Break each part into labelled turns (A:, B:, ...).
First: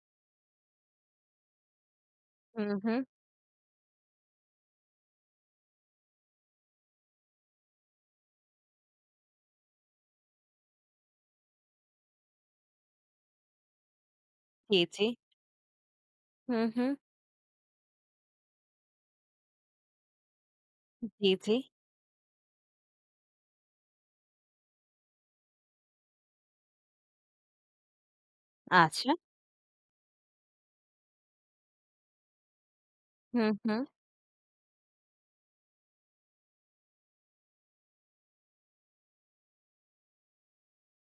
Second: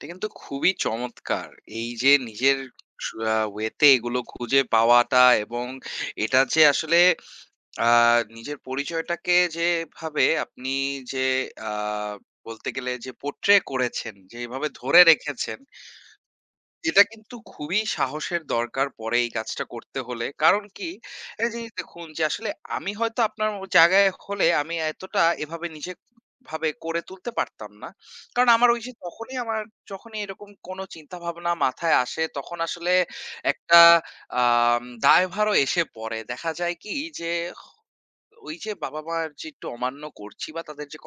A: এটা কিন্তু খুবই চমৎকার। এইযে নিজের
B: হুম, হুম।
A: সু আ ওয়েতে এগুলো খুঁজে পাওয়াটা এবং এটা যে আসলে আ নিজের পরিচয়টাকে যেভাবে আপনি যে আ বলতে গেলে যে পোর্ট্রে করেছেন যেভাবে
B: জি,
A: ধরে
B: জি।
A: রেখেছেন
B: হুম, হুম।
A: এটা কিন্তু খুবই সাহসের দরকার পড়ে এই কাজটা করতে হলে। কারণ কি?
B: জি,
A: একটা
B: জি।
A: জিনিস দেখুন যে আসলে আমি হয়তো আপনার ও জায়গায় হলে আমি এতটা এভাবে নিজে ভাবে গড়ে তুলতে পারতাম না। কারণ আমার ঐযে
B: আচ্ছা।
A: তখনই আমার যখনই এরকম কোন চিন্তাভাবনা মাথায় আসে, তখন আসলে
B: হুম,
A: একটা
B: হুম।
A: আম দায়ভারও এসে পড়ে। দেখা যায় কি? যে ওইযে বাবা-মার যে একটু অমান্য করছি বা তাদের যে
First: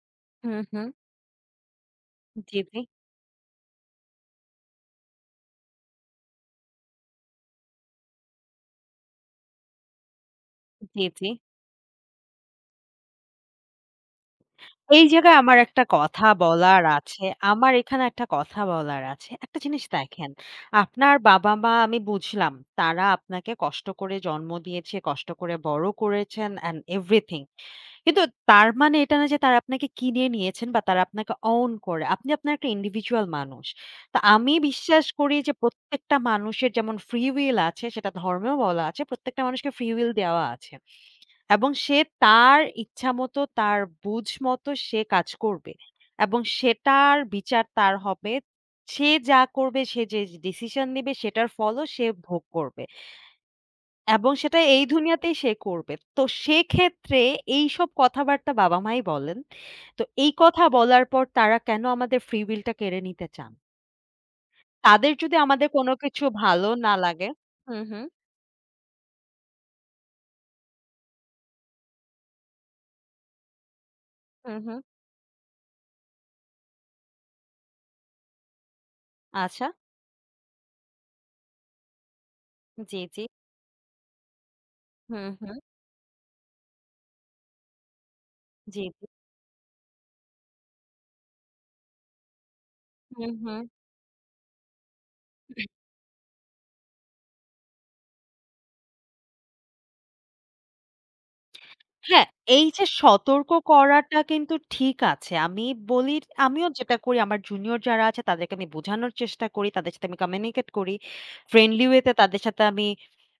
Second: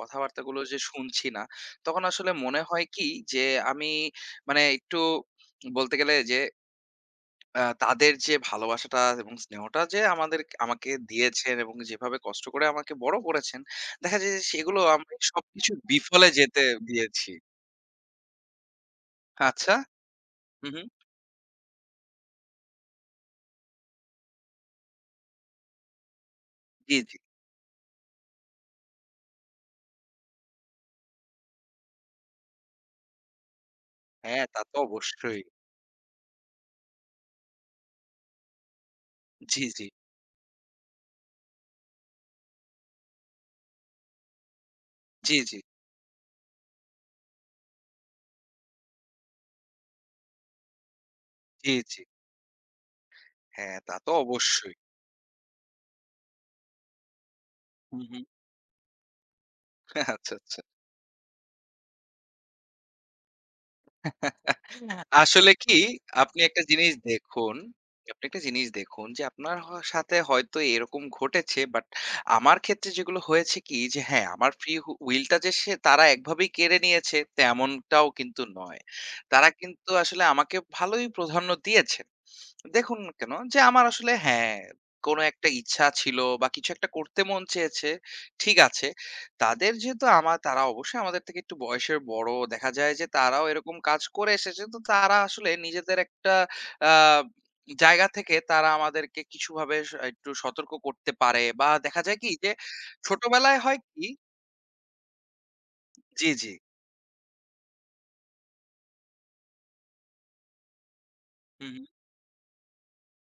B: হুম,
A: কথাবার্তাগুলো যে
B: হুম।
A: শুনছি না, তখন আসলে
B: জি,
A: মনে
B: জি।
A: হয় কি? যে আমি মানে একটু বলতে গেলে যে আ তাদের যে ভালোবাসাটা এবং স্নেহটা যে আমাদেরকে আমাকে
B: জি, জি।
A: দিয়েছেন এবং যেভাবে কষ্ট করে আমাকে বড় করেছেন দেখা যায় যে সেগুলো আমি
B: এই জায়গায় আমার
A: সবকিছু
B: একটা কথা
A: বিফলে যেতে
B: বলার আছে।
A: দিয়েছি।
B: আমার এখানে একটা কথা বলার আছে। একটা
A: আচ্ছা।
B: জিনিস দেখেন।
A: হুম, হুম।
B: আপনার বাবা-মা আমি বুঝলাম তারা আপনাকে কষ্ট করে জন্ম দিয়েছে, কষ্ট করে বড় করেছেন অ্যান্ড
A: জি,
B: অ্যান্ড
A: জি।
B: এভরিথিং। কিন্তু তার মানে এটা নয় যে তারা আপনাকে কিনে নিয়েছেন বা তারা আপনাকে অউন করে। আপনি আপনার একটা ইন্ডিভিজুয়াল মানুষ। তো
A: হ্যাঁ,
B: আমি
A: তা তো
B: বিশ্বাস করি
A: অবশ্যই।
B: যে প্রত্যেকটা মানুষের যেমন ফ্রি উইল আছে সেটা ধর্মেও বলা আছে। প্রত্যেকটা
A: জি,
B: মানুষকে
A: জি।
B: ফ্রি উইল দেওয়া আছে। এবং সে তার ইচ্ছামতো তার বুঝ মতো সে কাজ
A: জি, জি।
B: করবে। এবং সেটার বিচার তার হবে। সে যা করবে, সে যে ডিসিশন নিবে, সেটার
A: জি,
B: ফলও
A: জি।
B: সে ভোগ করবে।
A: হ্যাঁ, তা তো
B: এবং সেটা
A: অবশ্যই।
B: এই দুনিয়াতেই সে করবে। তো সেক্ষেত্রে এইসব
A: হুম, হুম।
B: কথাবার্তা বাবা-মাই বলেন। তো এই
A: আচ্ছা, আচ্ছা।
B: কথা বলার পর তারা কেন আমাদের ফ্রি উইল টা কেড়ে নিতে চান? তাদের যদি
A: আসলে
B: আমাদের
A: কি?
B: কোনো কিছু
A: আপনি একটা
B: ভালো
A: জিনিস
B: না লাগে
A: দেখুন
B: হুম, হুম।
A: যে আপনি একটা জিনিস দেখুন যে আপনার হওয়া সাথে হয়তো এরকম ঘটেছে। বাট আমার ক্ষেত্রে যেগুলো হয়েছে কি? যে হ্যাঁ, আমার
B: হুম,
A: ফ্রি
B: হুম।
A: উ উইল টা যে তারা একভাবেই কেড়ে নিয়েছে তেমনটাও কিন্তু নয়। তারা
B: আচ্ছা।
A: কিন্তু আসলে আমাকে ভালোই প্রধান্য দিয়েছেন।
B: জি,
A: দেখুন
B: জি।
A: কেন? যে আমার আসলে হ্যাঁ, কোন
B: হুম,
A: একটা
B: হুম।
A: ইচ্ছা ছিল বা কিছু একটা করতে মন চেয়েছে, ঠিক
B: জি,
A: আছে।
B: জি।
A: তাদের যেহেতু আমা তারা অবশ্যই আমাদের থেকে একটু বয়সের বড় দেখা যায় যে
B: হুম,
A: তারাও
B: হুম।
A: এরকম কাজ করে এসেছে তো তারা আসলে নিজেদের একটা আ জায়গা থেকে তারা আমাদেরকে কিছুভাবে স একটু সতর্ক করতে পারে বা দেখা যায়
B: হ্যাঁ,
A: কি যে
B: এইযে সতর্ক
A: ছোটবেলায় হয় কি?
B: করাটা কিন্তু ঠিক আছে। আমি বলি
A: জি, জি।
B: আমিও যেটা করি আমার জুনিয়র যারা আছে তাদেরকে আমি বোঝানোর চেষ্টা করি, তাদের সাথে আমি কমিউনিকেট করি।
A: হু,
B: ফ্রেন্ডলি
A: হুম।
B: ওয়েতে তাদের সাথে আমি